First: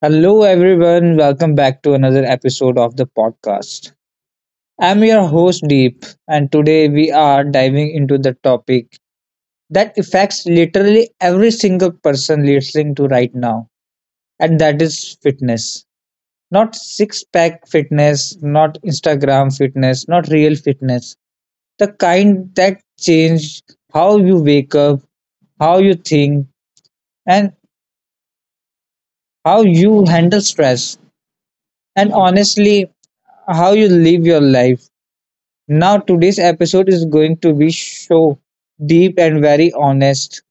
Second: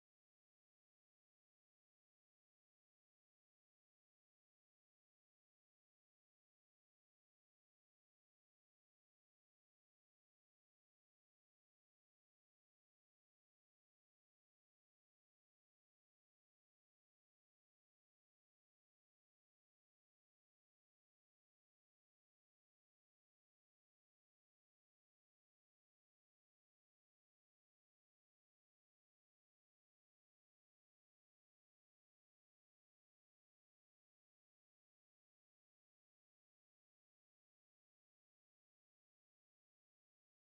Hello, everyone. Welcome back to another episode of the podcast. I'm your host, Deep, and today we are diving into the topic that affects literally every single person listening to right now, and that is fitness. Not six pack fitness, not Instagram fitness, not real fitness. The kind that change how you wake up, how you think, and how you handle stress, and honestly, how you live your life. Now, today's episode is going to be so deep and very honest.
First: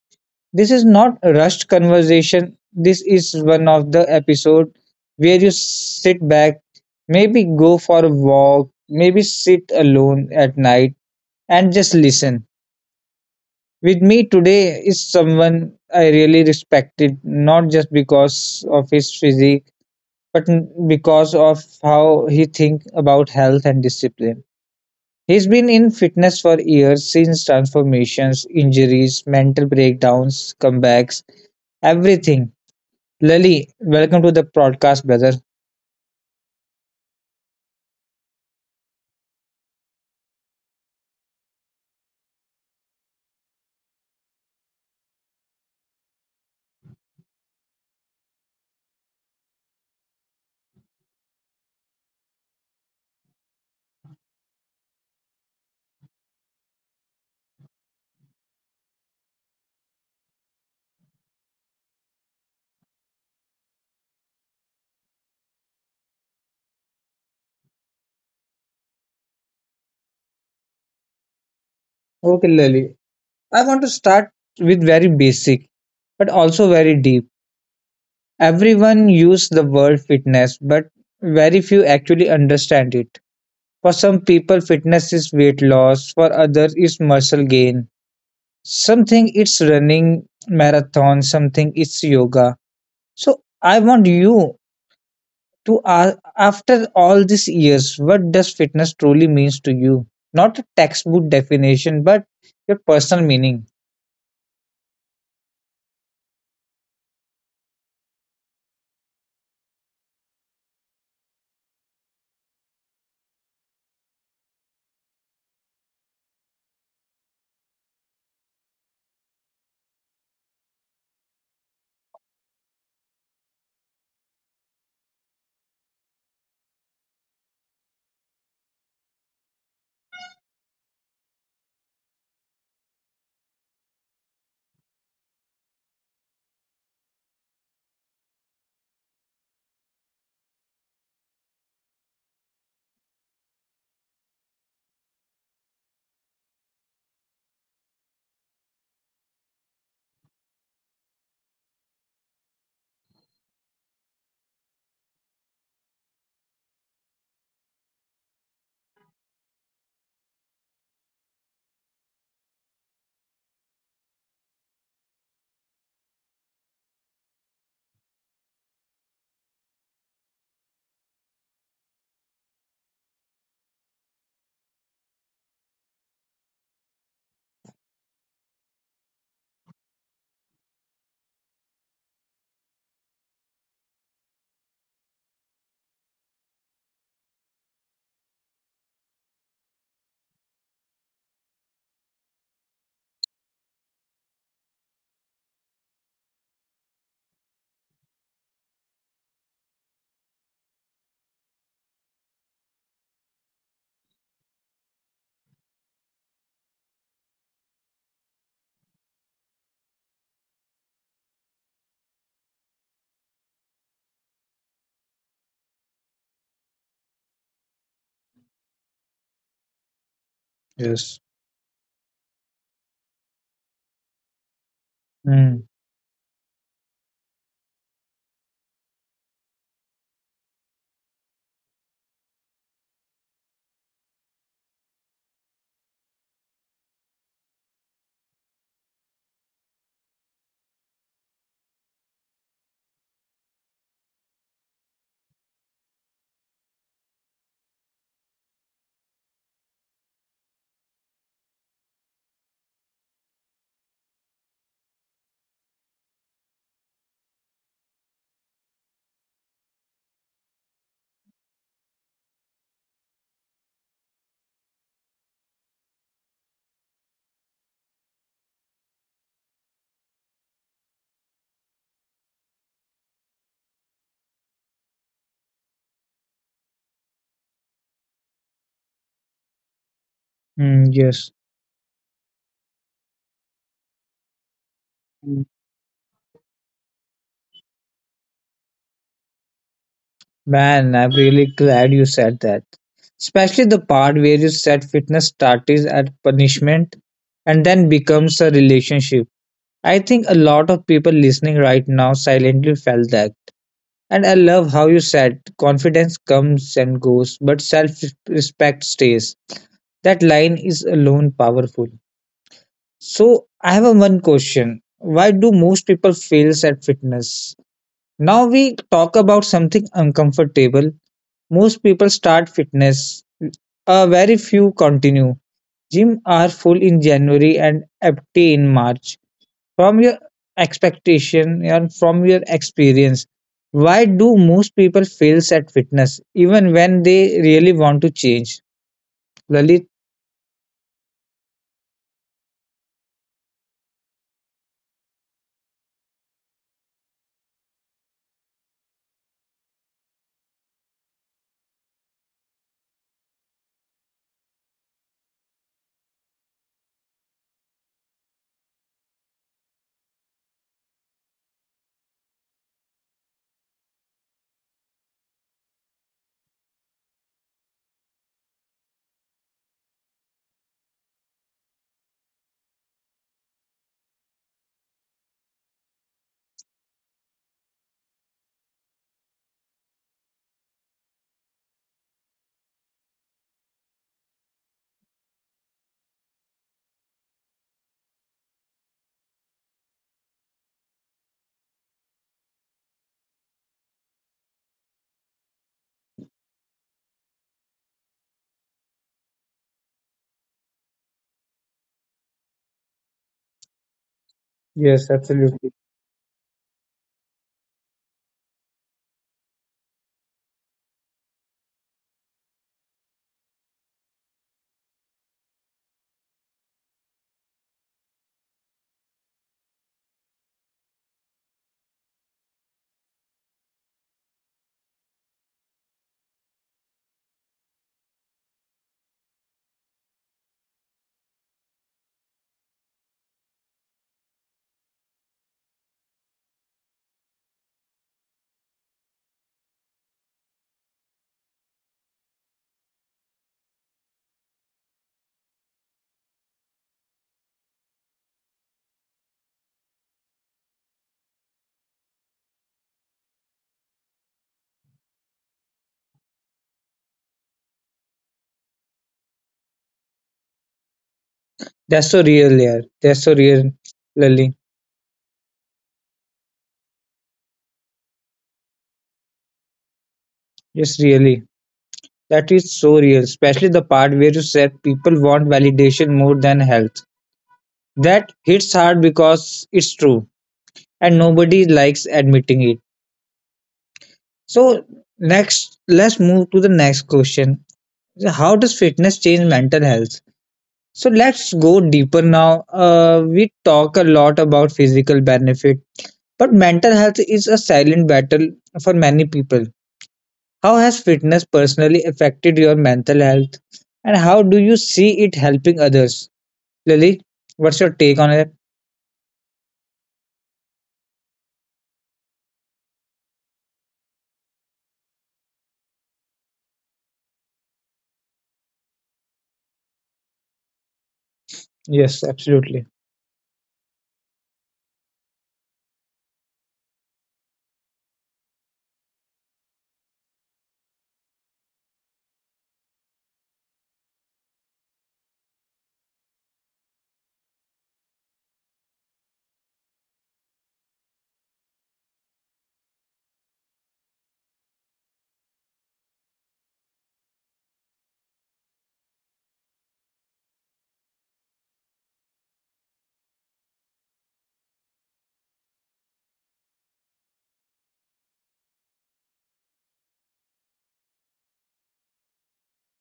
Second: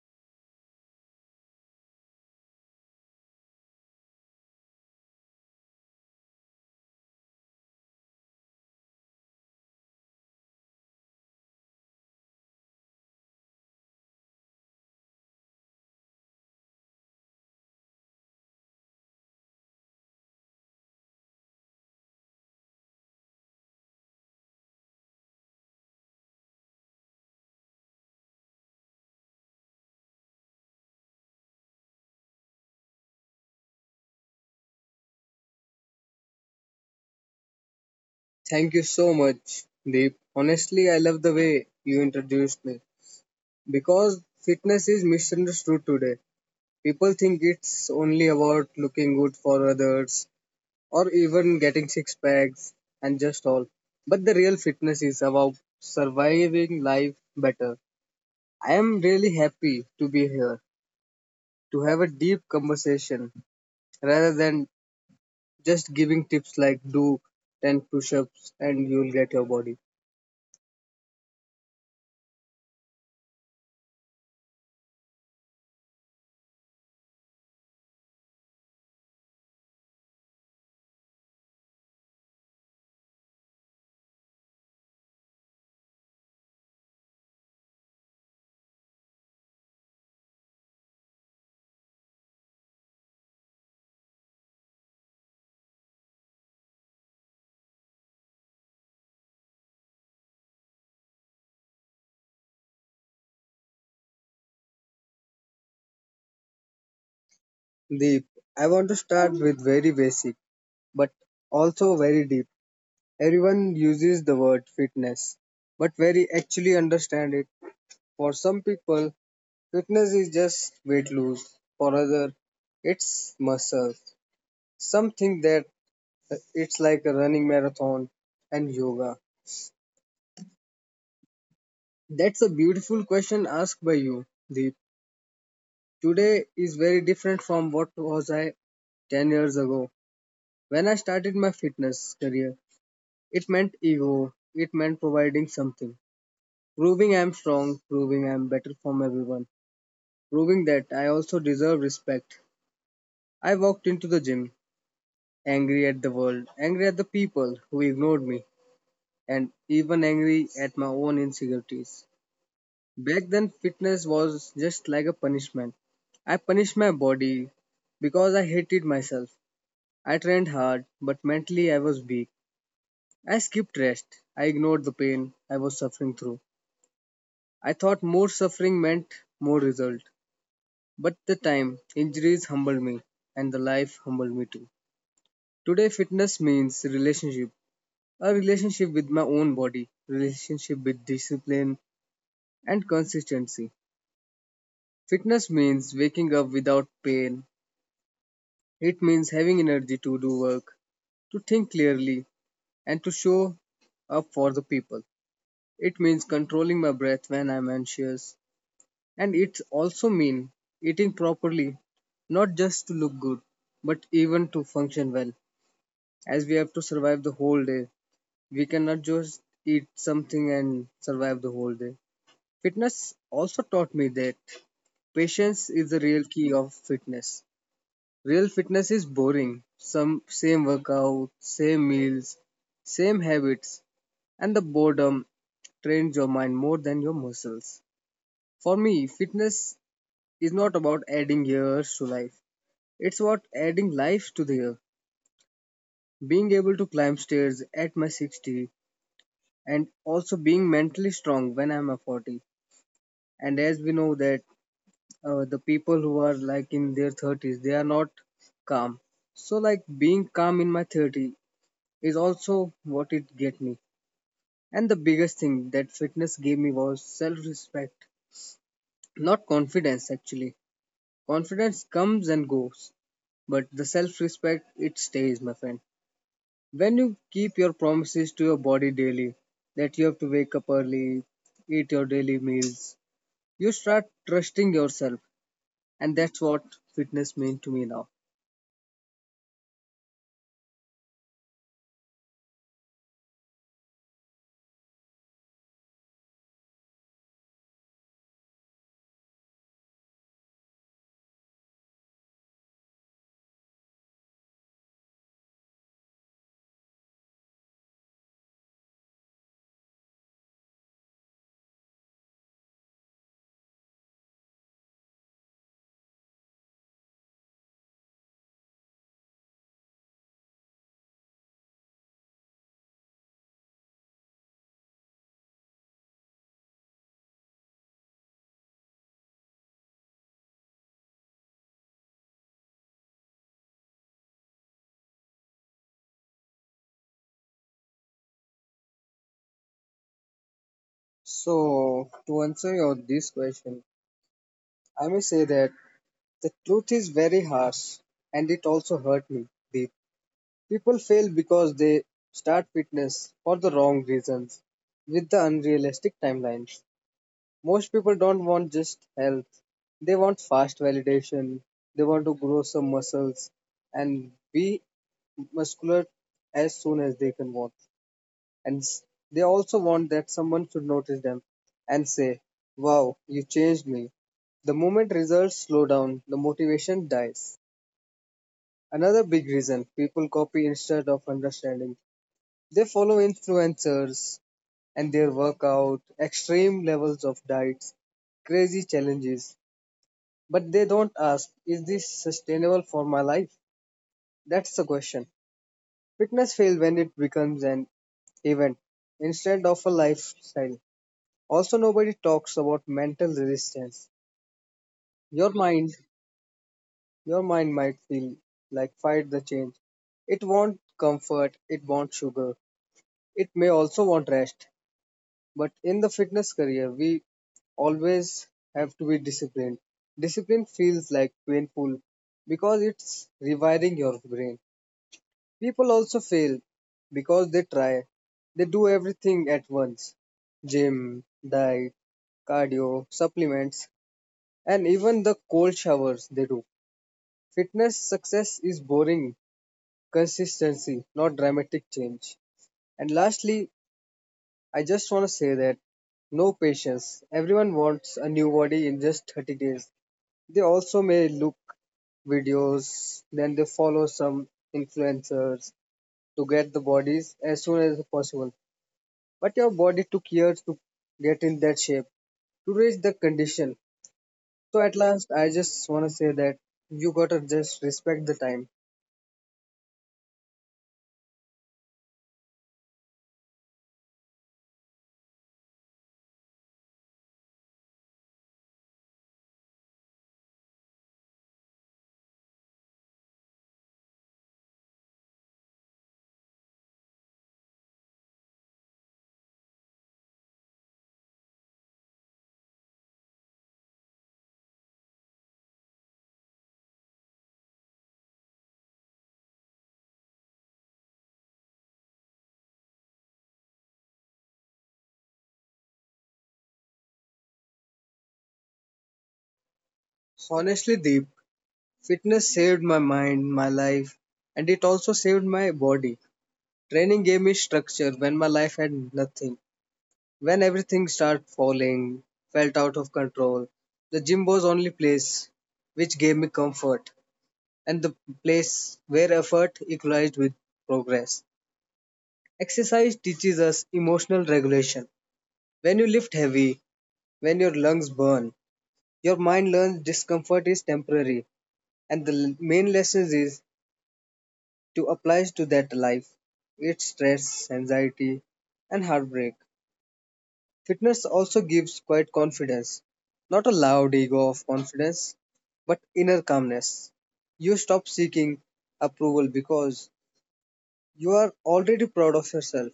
This is not a rushed conversation. This is one of the episode where you sit back, maybe go for a walk, maybe sit alone at night and just listen. With me today is someone I really respected, not just because of his physique, but because of how he think about health and discipline. He's been in fitness for years since transformations, injuries, mental breakdowns, comebacks, everything. Lali, welcome to the podcast, brother. Thank you so much, Deep. Honestly, I love the way you introduced me because fitness is misunderstood today. People think it's only about looking good for others or even getting six packs and just all. But the real fitness is about surviving life better. I am really happy to be here to have a deep conversation rather than just giving tips like do 10 push ups and you'll get your body. Okay, Lali. I want to start with very basic, but also very deep. Everyone use the word fitness, but very few actually understand it. For some people, fitness is weight loss. For others, it's muscle gain. Something it's running marathon. Something it's yoga. So I want you to ask after all these years, what does fitness truly means to you? Not a textbook definition, but your personal meaning. Deep, I want to start with very basic, but also very deep. Everyone uses the word fitness, but very actually understand it. For some people, fitness is just weight loss. For others, it's muscles. Some think that it's like a running marathon and yoga. That's a beautiful question asked by you, Deep. Today is very different from what was I 10 years ago when I started my fitness career. It meant ego. It meant providing something. Proving I'm strong, proving I'm better from everyone, proving that I also deserve respect. I walked into the gym, angry at the world, angry at the people who ignored me, and even angry at my own insecurities. Back then, fitness was just like a punishment. I punished my body because I hated myself. I trained hard, but mentally I was weak. I skipped rest. I ignored the pain I was suffering through. I thought more suffering meant more result. But the time, injuries humbled me, and the life humbled me too. Today, fitness means relationship. A relationship with my own body, relationship with discipline and consistency. Fitness means waking up without pain. It means having energy to do work, to think clearly, and to show up for the people. It means controlling my breath when I'm anxious, and it also mean eating properly, not just to look good, but even to function well. As we have to survive the whole day, we cannot just eat something and Yes. survive the whole day. Fitness also taught me that patience Mm, is the real key of fitness. Real fitness is boring. Some same workout, same meals, same habits, and the boredom trains your mind more than your muscles. For me, fitness is not about adding years to life. It's what adding life to there. Being able to climb stairs at my 60 and also being mentally strong when I'm a 40. And as we know that the people who are like in their 30s, they are not calm. So like being calm in my 30 is also what it get me. And the biggest thing that fitness gave me was self-respect, not confidence actually. Confidence comes and goes, but the self-respect it stays, my friend. When you keep your promises to your body daily, that you have to wake up early, yes. eat your daily meals, you start trusting yourself. Mm. And that's what fitness means to me now. Man, I'm really glad you said that. Especially the part where you said fitness starts as punishment and then becomes a relationship. I think a lot of people listening right now silently felt that. And I love how you said confidence comes and goes, but self respect stays. That line is alone powerful. So, I have a one question. Why do most people fail at fitness? Now we talk about something uncomfortable. Most people start fitness, very few continue. Gym are full in January and empty in March. From your expectation and from your experience, why do most people fail at fitness even when they really want to change, lalit? So, to answer your this question, I may say that the truth is very harsh and it also hurt me deep. People fail because they start fitness for the wrong reasons with the unrealistic timelines. Most people don't want just health. They want fast validation. They want to grow some muscles and be muscular as soon as they can want. And s- they also want that someone should notice them and say, "Wow, you changed me." The moment results slow down, the motivation dies. Another big reason people copy instead of understanding. They follow influencers and their workout, extreme levels of diets, crazy challenges. But they don't ask, is this sustainable for my life? That's the question. Fitness fails when it becomes an event instead of a lifestyle. Also, nobody talks about mental resistance. Yes, Your absolutely. mind, your mind might feel like fight the change. It wants comfort, it wants sugar, it may also want rest. But in the fitness career, we always have to be disciplined. Discipline feels like painful because it's rewiring your brain. People also fail because they try. They do everything at once: gym, diet, cardio, supplements, and even the cold showers they do. Fitness success is boring, consistency, not dramatic change. And lastly, I just want to say that no patience. Everyone wants a new body in just 30 days. They also may look videos, then they follow some influencers to get the bodies as soon as possible, but your body took years to get in that shape, That's so real, to yeah. reach the That's so real, condition. lalit. So at last I just want to say that you gotta just respect the time. Yes, really. That is so real, especially the part where you said people want validation more than health. That hits hard because it's true and nobody likes admitting it. So, next let's move to the next question. How does fitness change mental health? So let's go deeper now. We talk a lot about physical benefit, but mental health is a silent battle for many people. How has fitness personally affected your mental health, and how do you see it helping others? Lily, what's your take on it? Honestly, Deep, fitness saved my mind, my life, and it also saved my body. Training gave me structure when my life had nothing, when everything started Yes, falling, felt absolutely. out of control. The gym was only place which gave me comfort, and the place where effort equalized with progress. Exercise teaches us emotional regulation. When you lift heavy, when your lungs burn, your mind learns discomfort is temporary, and the main lesson is to apply to that life. It's stress, anxiety, and heartbreak. Fitness also gives quiet confidence, not a loud ego of confidence, but inner calmness. You stop seeking approval because you are already proud of yourself.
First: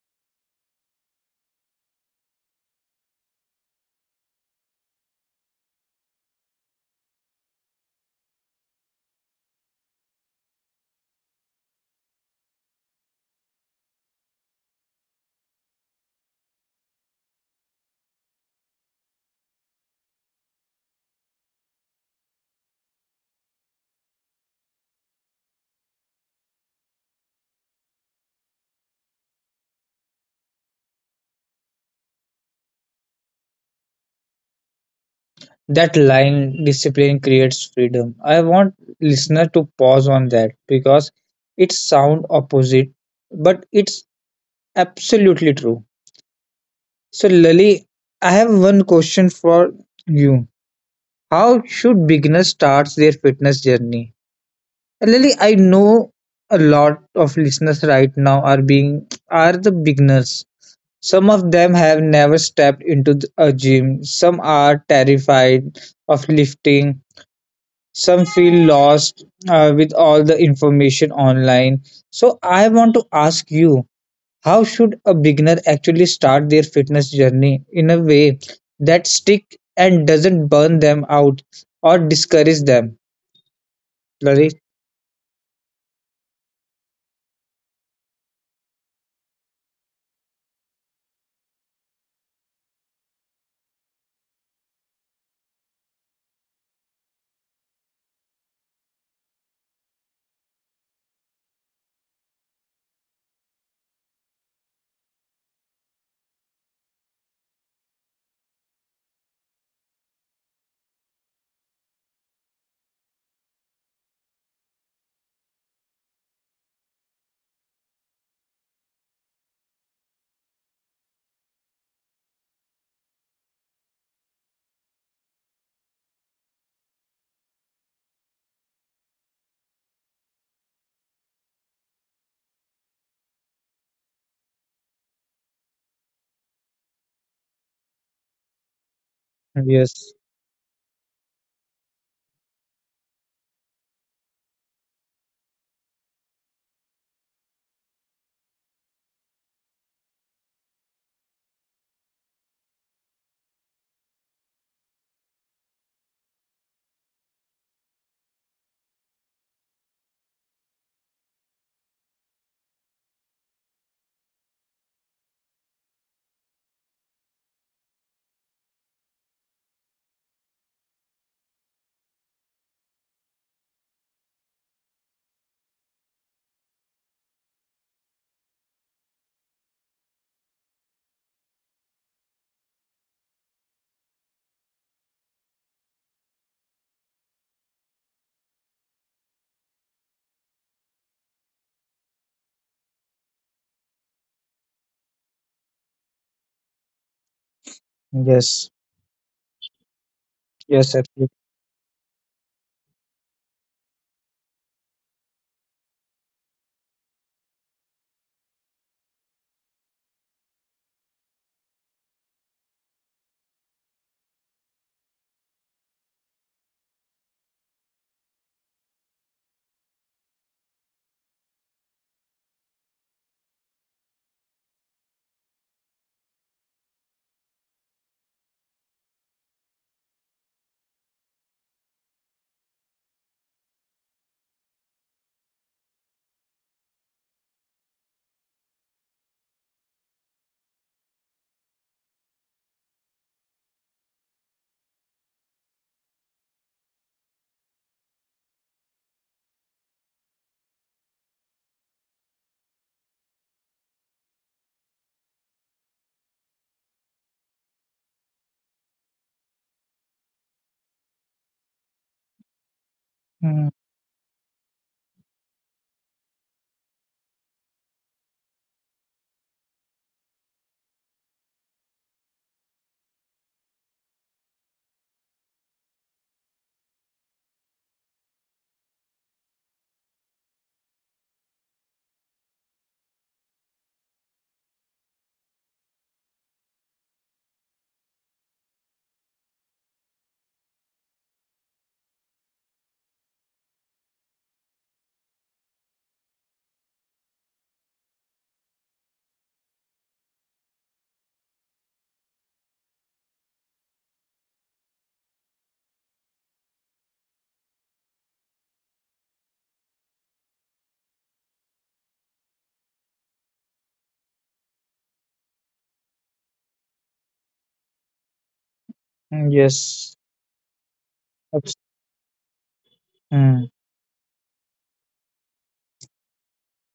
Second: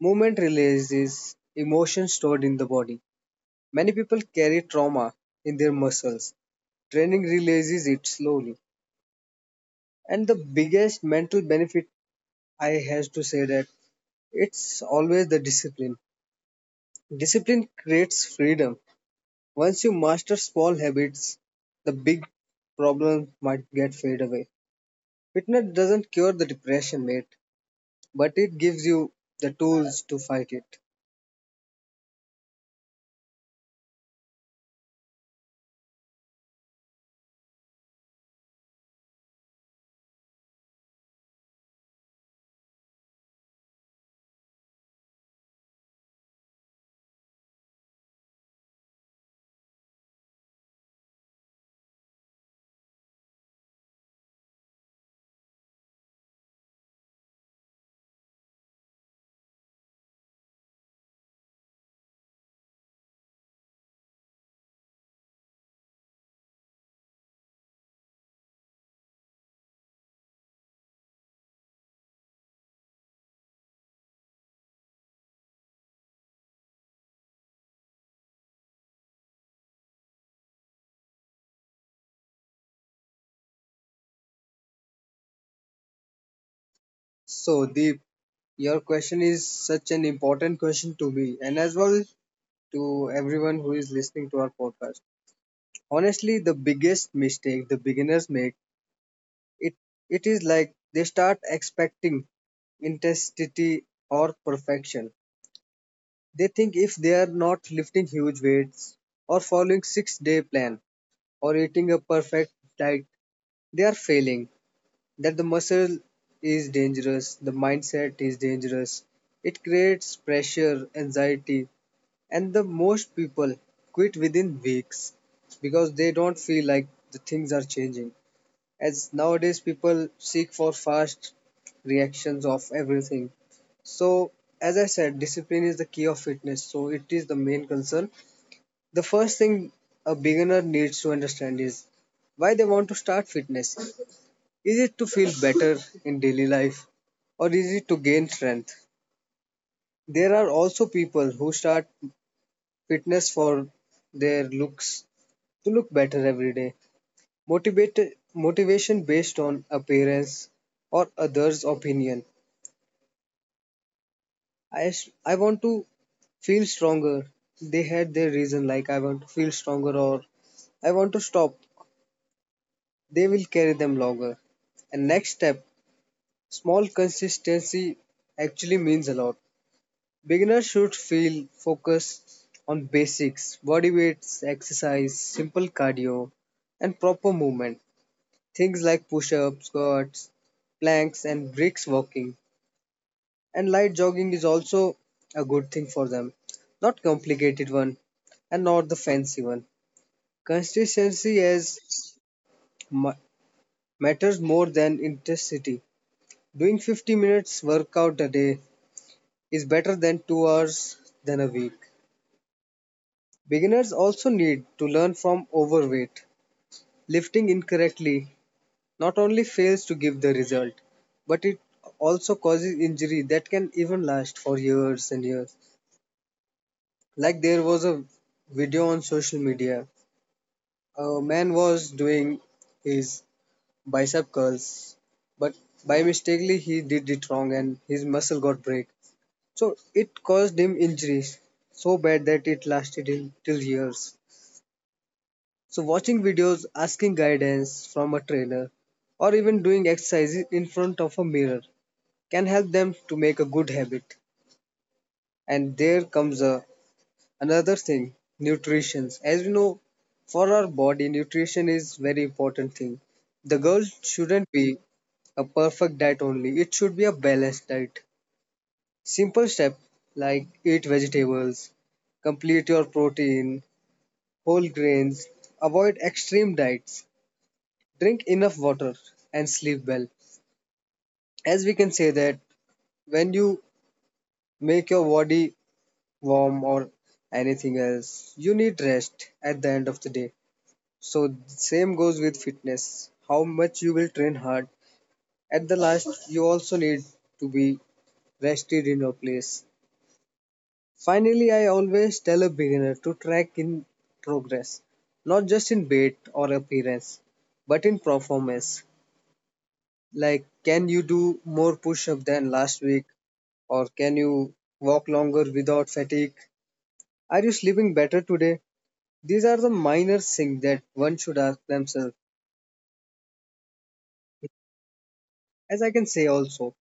Movement releases emotions stored in the body. Many people carry trauma in their muscles. Training releases it slowly. And the biggest mental benefit I has to say that it's always the discipline. Discipline creates freedom. Once you master small habits, the big problem might get fade away. Fitness doesn't cure the depression, mate, but it gives you the tools to fight it. That line, discipline creates freedom. I want listener to pause on that because it sound opposite, but it's absolutely true. So, Lali, I have one question for you. How should beginners start their fitness journey? And Lali, I know a lot of listeners right now are the beginners. Some of them have never stepped into a gym. Some are terrified of lifting. Some feel lost with all the information online. So I want to ask you, how should a beginner actually start their fitness journey in a way that stick and doesn't burn them out or discourage them? Lalit? So, Deep, your question is such an important question to me and as well to everyone who is listening to our podcast. Honestly, the biggest mistake the beginners make it it is like they start expecting intensity or perfection. They think if they are not lifting huge weights or following 6-day plan or eating a perfect diet, they are failing. That the muscle is dangerous, the mindset is dangerous. It creates pressure, anxiety, and the most people quit within weeks because they don't feel like the things are changing, as nowadays people seek for fast reactions of everything. So, as I said, discipline is the key of fitness, so it is the main concern. The first thing a Yes, beginner needs to understand is why they want to start fitness. Is it to feel better in daily life or is it to gain strength? There are also people who start fitness for their looks, to look better every day, motivate motivation based on appearance or others' opinion. I want to feel stronger. They had their reason, like I want to feel stronger or I want to stop. They will carry them longer. And next step, small consistency actually means a lot. Beginners should feel focused on basics, body weights, exercise, simple cardio, and proper movement. Things like push ups, squats, planks, and bricks walking. And light jogging is also a good thing for them. Not complicated one and yes, not the fancy one. yes, absolutely. Consistency is ma- matters more than intensity. Doing 50 minutes workout a day is better than 2 hours than a week. Beginners also need to learn from overweight, lifting incorrectly, not only fails to give the result, but it also causes injury that can even last for years and years. Like there was a video on social media. A man was doing his bicep curls, but by mistakenly he did it wrong and his muscle got break. So it caused him injuries so bad that it lasted him till years. So watching videos, asking guidance from a trainer, or even doing exercises in front of a mirror can help them to make a good habit. And there comes another thing, nutrition. As we know, for our body, nutrition is very important thing. The Mm, goal shouldn't be a perfect diet only. It should be a balanced diet. Simple step like eat vegetables, complete your protein, whole grains, avoid extreme diets, drink enough water, and sleep well. As we can say that when you make your body warm or anything else, you need rest at the end of the day. So same goes with fitness. How much you will train hard. At the last you also need to be rested in your place. Finally, I always tell a beginner to track in progress. Not just in weight or appearance, but in performance. Like, can you do more push up than last week? Or can you walk longer without fatigue? Are you sleeping better today? These are the Yes. minor things that one should ask abs- themselves. mm. As I can say also,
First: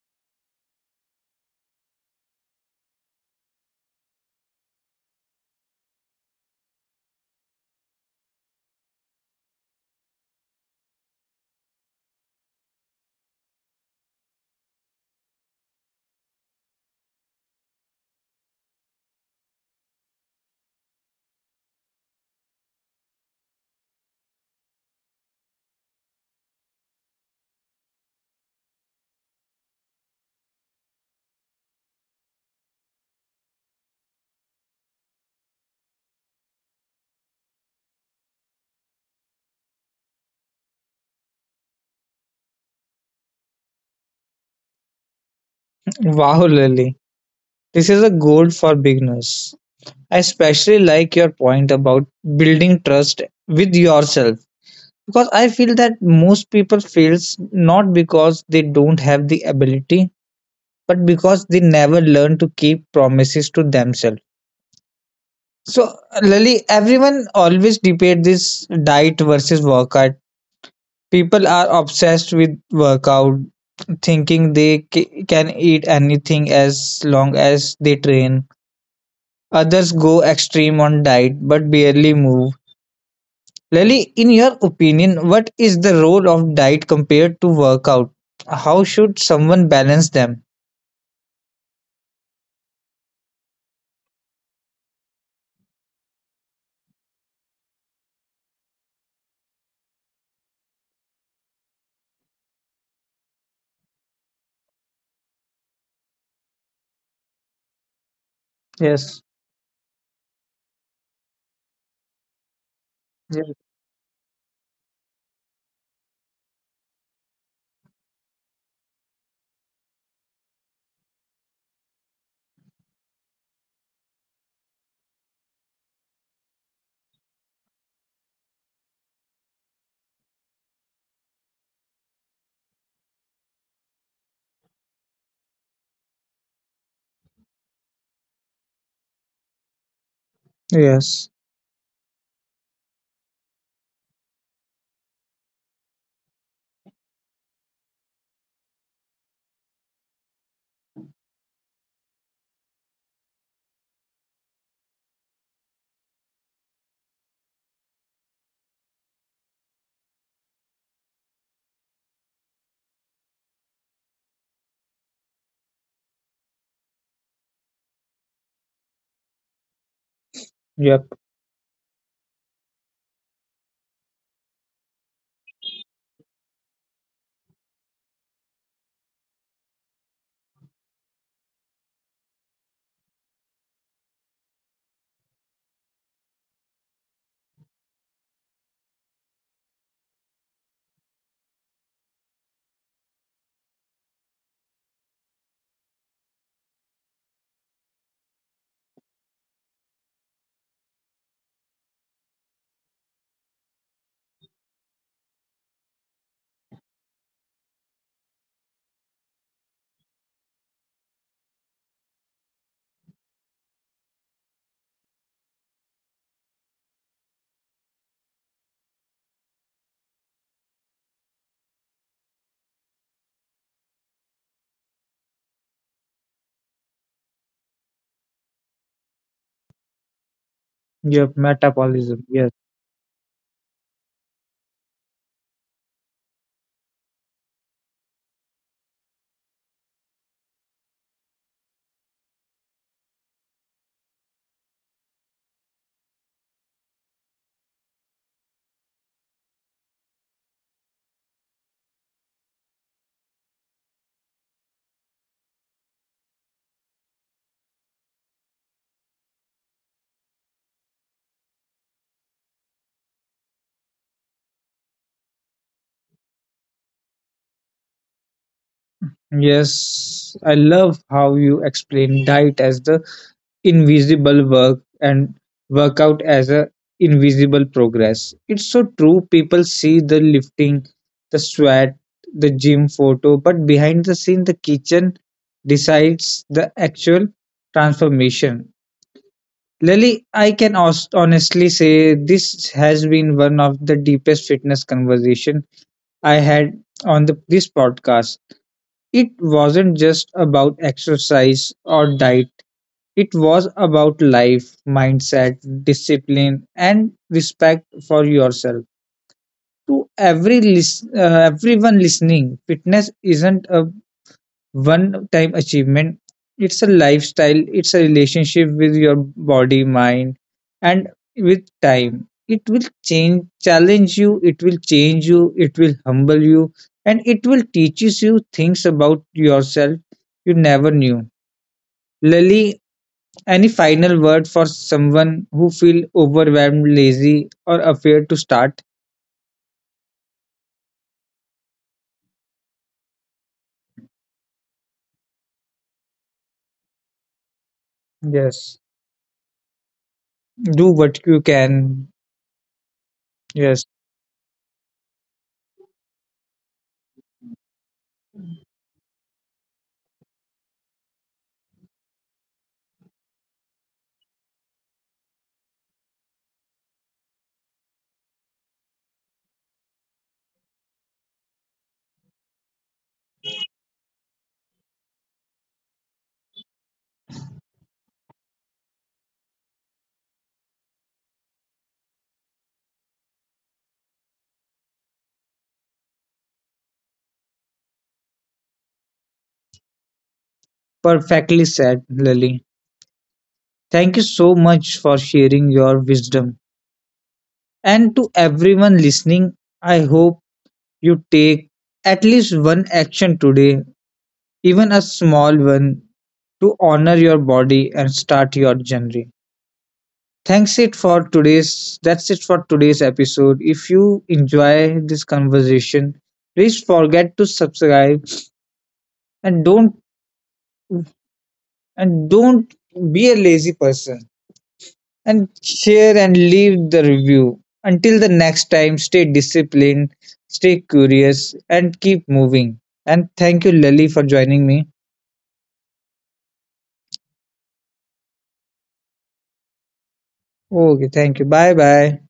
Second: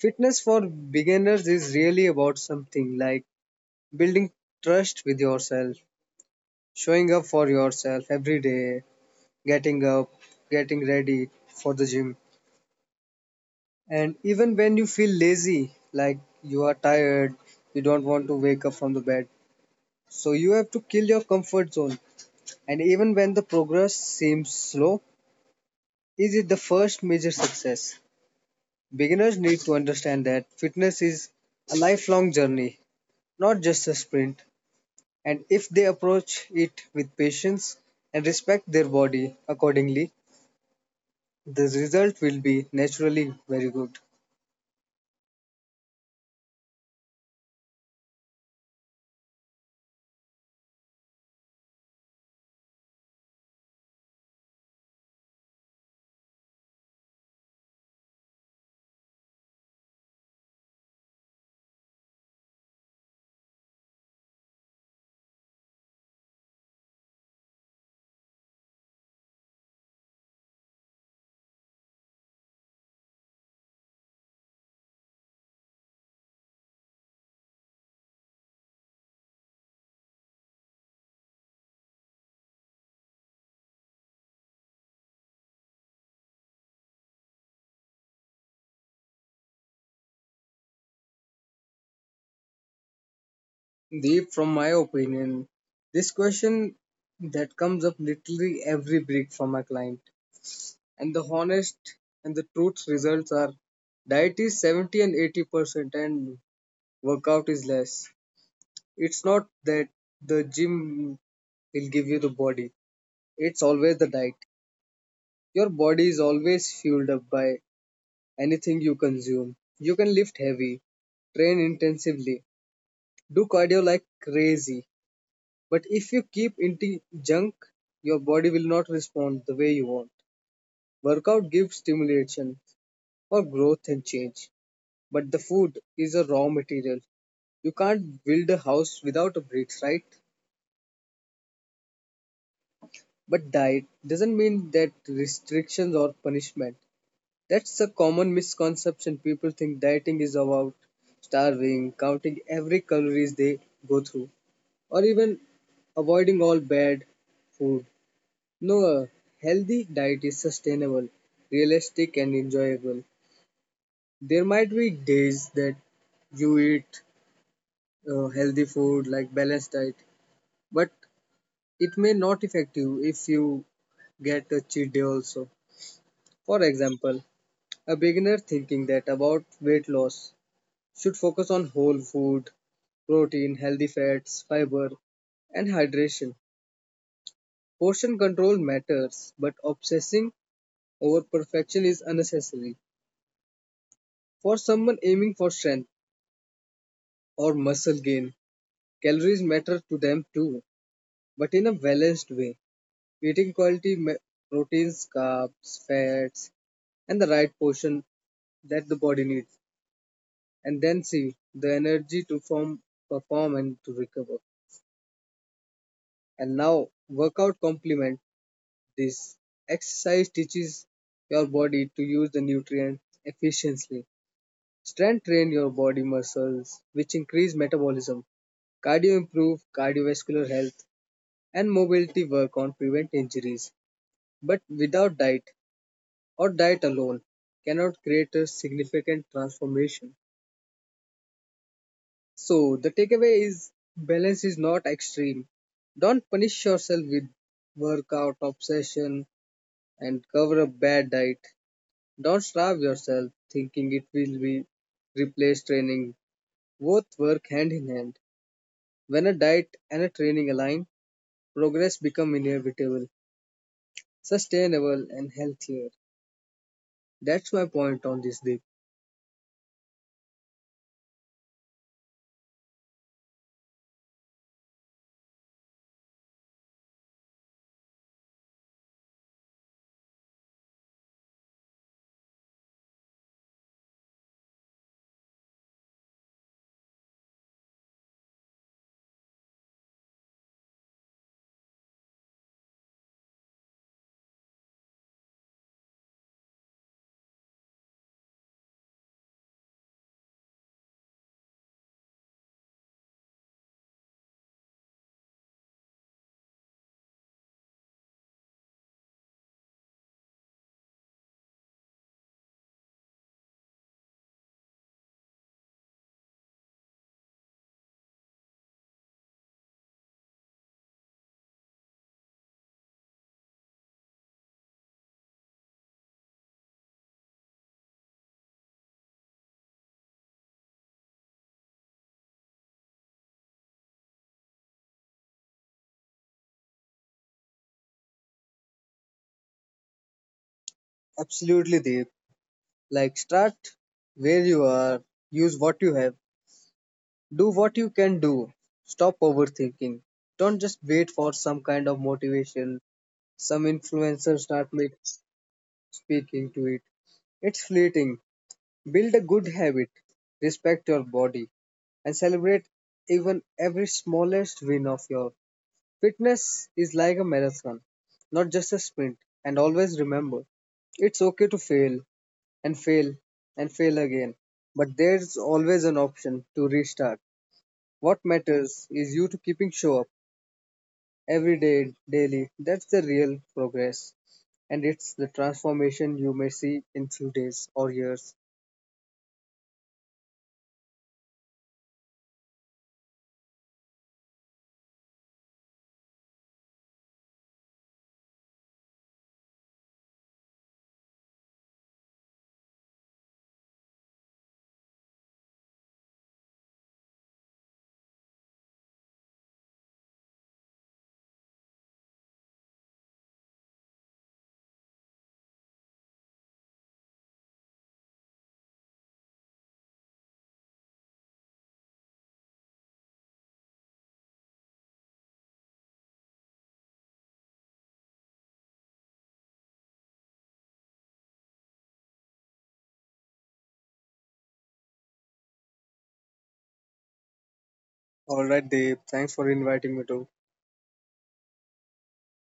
fitness for beginners is really about something like building trust with yourself, showing up for yourself every day, getting up, getting ready for the gym. And even when you feel lazy, like you are tired, you don't want to wake up from the bed. So you have to kill your comfort zone. And even when the progress seems slow, is it the first major success? Beginners need to understand that fitness is a lifelong journey, not just a sprint, and if they approach it with patience and respect their body accordingly, the result will be naturally very good. Wow, Lily. This is a gold for beginners. I especially like your point about building trust with yourself because I feel that most people fails not because they don't have the ability but because they never learn to keep promises to themselves. So, Lali, everyone always debate this diet versus workout. People are obsessed with workout, thinking they can eat anything as long as they train. Others go extreme on diet but barely move. Lali, in your opinion, what is the role of diet compared to workout? How should someone balance them? Deep, from my opinion, this question that comes up literally every break from my client, and the honest and the truth results are diet is 70 and 80% and workout is less. It's Yes. not that the gym will give you the body. It's Yes. always the diet. Your body is always fueled up by anything you consume. You can lift heavy, train intensively, do cardio like crazy. But if you keep eating junk, your body will not respond the way you want. Workout gives stimulation for growth and change. But the food is a raw material. You can't build a house without a bricks, right? Yes. But diet doesn't mean that restrictions or punishment. That's a common misconception. People think dieting is about starving, counting every calories they go through, or even avoiding all bad food. No, a healthy diet is sustainable, realistic, and enjoyable. There might be days that you eat healthy food like balanced diet, but Yep. it may not affect you if you get a cheat day also. For example, a beginner thinking that about weight loss should focus on whole food, protein, healthy fats, fiber, and hydration. Portion control matters, but obsessing over perfection is unnecessary. For someone aiming for strength or muscle gain, calories matter to them too, but in a balanced way. Eating quality proteins, carbs, fats, and the right portion that the body needs, and then see the energy to form, perform, and to recover. And now, workout complement this exercise teaches your body to use the nutrients efficiently. Strength train your body muscles, which increase metabolism. Cardio improve cardiovascular health, Yep. and mobility Metabolism. work Yes. on prevent injuries. But without diet or diet alone cannot create a significant transformation. So the takeaway is balance is not extreme. Don't punish yourself with workout obsession and cover up bad diet. Don't starve yourself thinking it will be replace training. Both work hand in hand. When a diet and a training align, progress become inevitable, sustainable and healthier. That's my point on this, Deep. Yes, I love how you explain diet as the invisible work and workout as a invisible progress. It's so true. People see the lifting, the sweat, the gym photo, but behind the scene, the kitchen decides the actual transformation. Lily, I can honestly say this has been one of the deepest fitness conversation I had on this podcast. It wasn't just about exercise or diet, it was about life, mindset, discipline, and respect for yourself. To every everyone listening, fitness isn't a one time achievement, it's a lifestyle, it's a relationship with your body mind and with time it will change challenge you, it will change you, it will humble you, and it will teaches you things about yourself you never knew. Lily, any final word for someone who feel overwhelmed lazy or afraid to start? Absolutely, Deep. Like start where you are, use what you have, do what you can do. Yes. Stop overthinking. Don't just Do wait for what you some kind of can. motivation. Some Yes, influencers start make speaking to it. It's fleeting. Build a good habit, respect your body, and celebrate even every smallest win of your fitness is like a marathon, not just a sprint. And always remember, it's okay to fail and fail and fail again, but there's always an option to restart. What matters is you to keeping show up every day, daily. That's the real progress, and it's the transformation you may see in few days or years. perfectly said, Lily. Thank you so much for sharing your wisdom. And to everyone listening, I hope you take at least one action today, even a small one, to honor your body and start your journey. Thanks it for today's That's it for today's episode. If you enjoy this conversation, please forget to subscribe and don't and don't be a lazy person. And share and leave the review. Until the next time, stay disciplined, stay curious, and keep moving. And thank you, Lily, for joining me. All right, Dave. Thanks for inviting me to. Okay, thank you. Bye bye.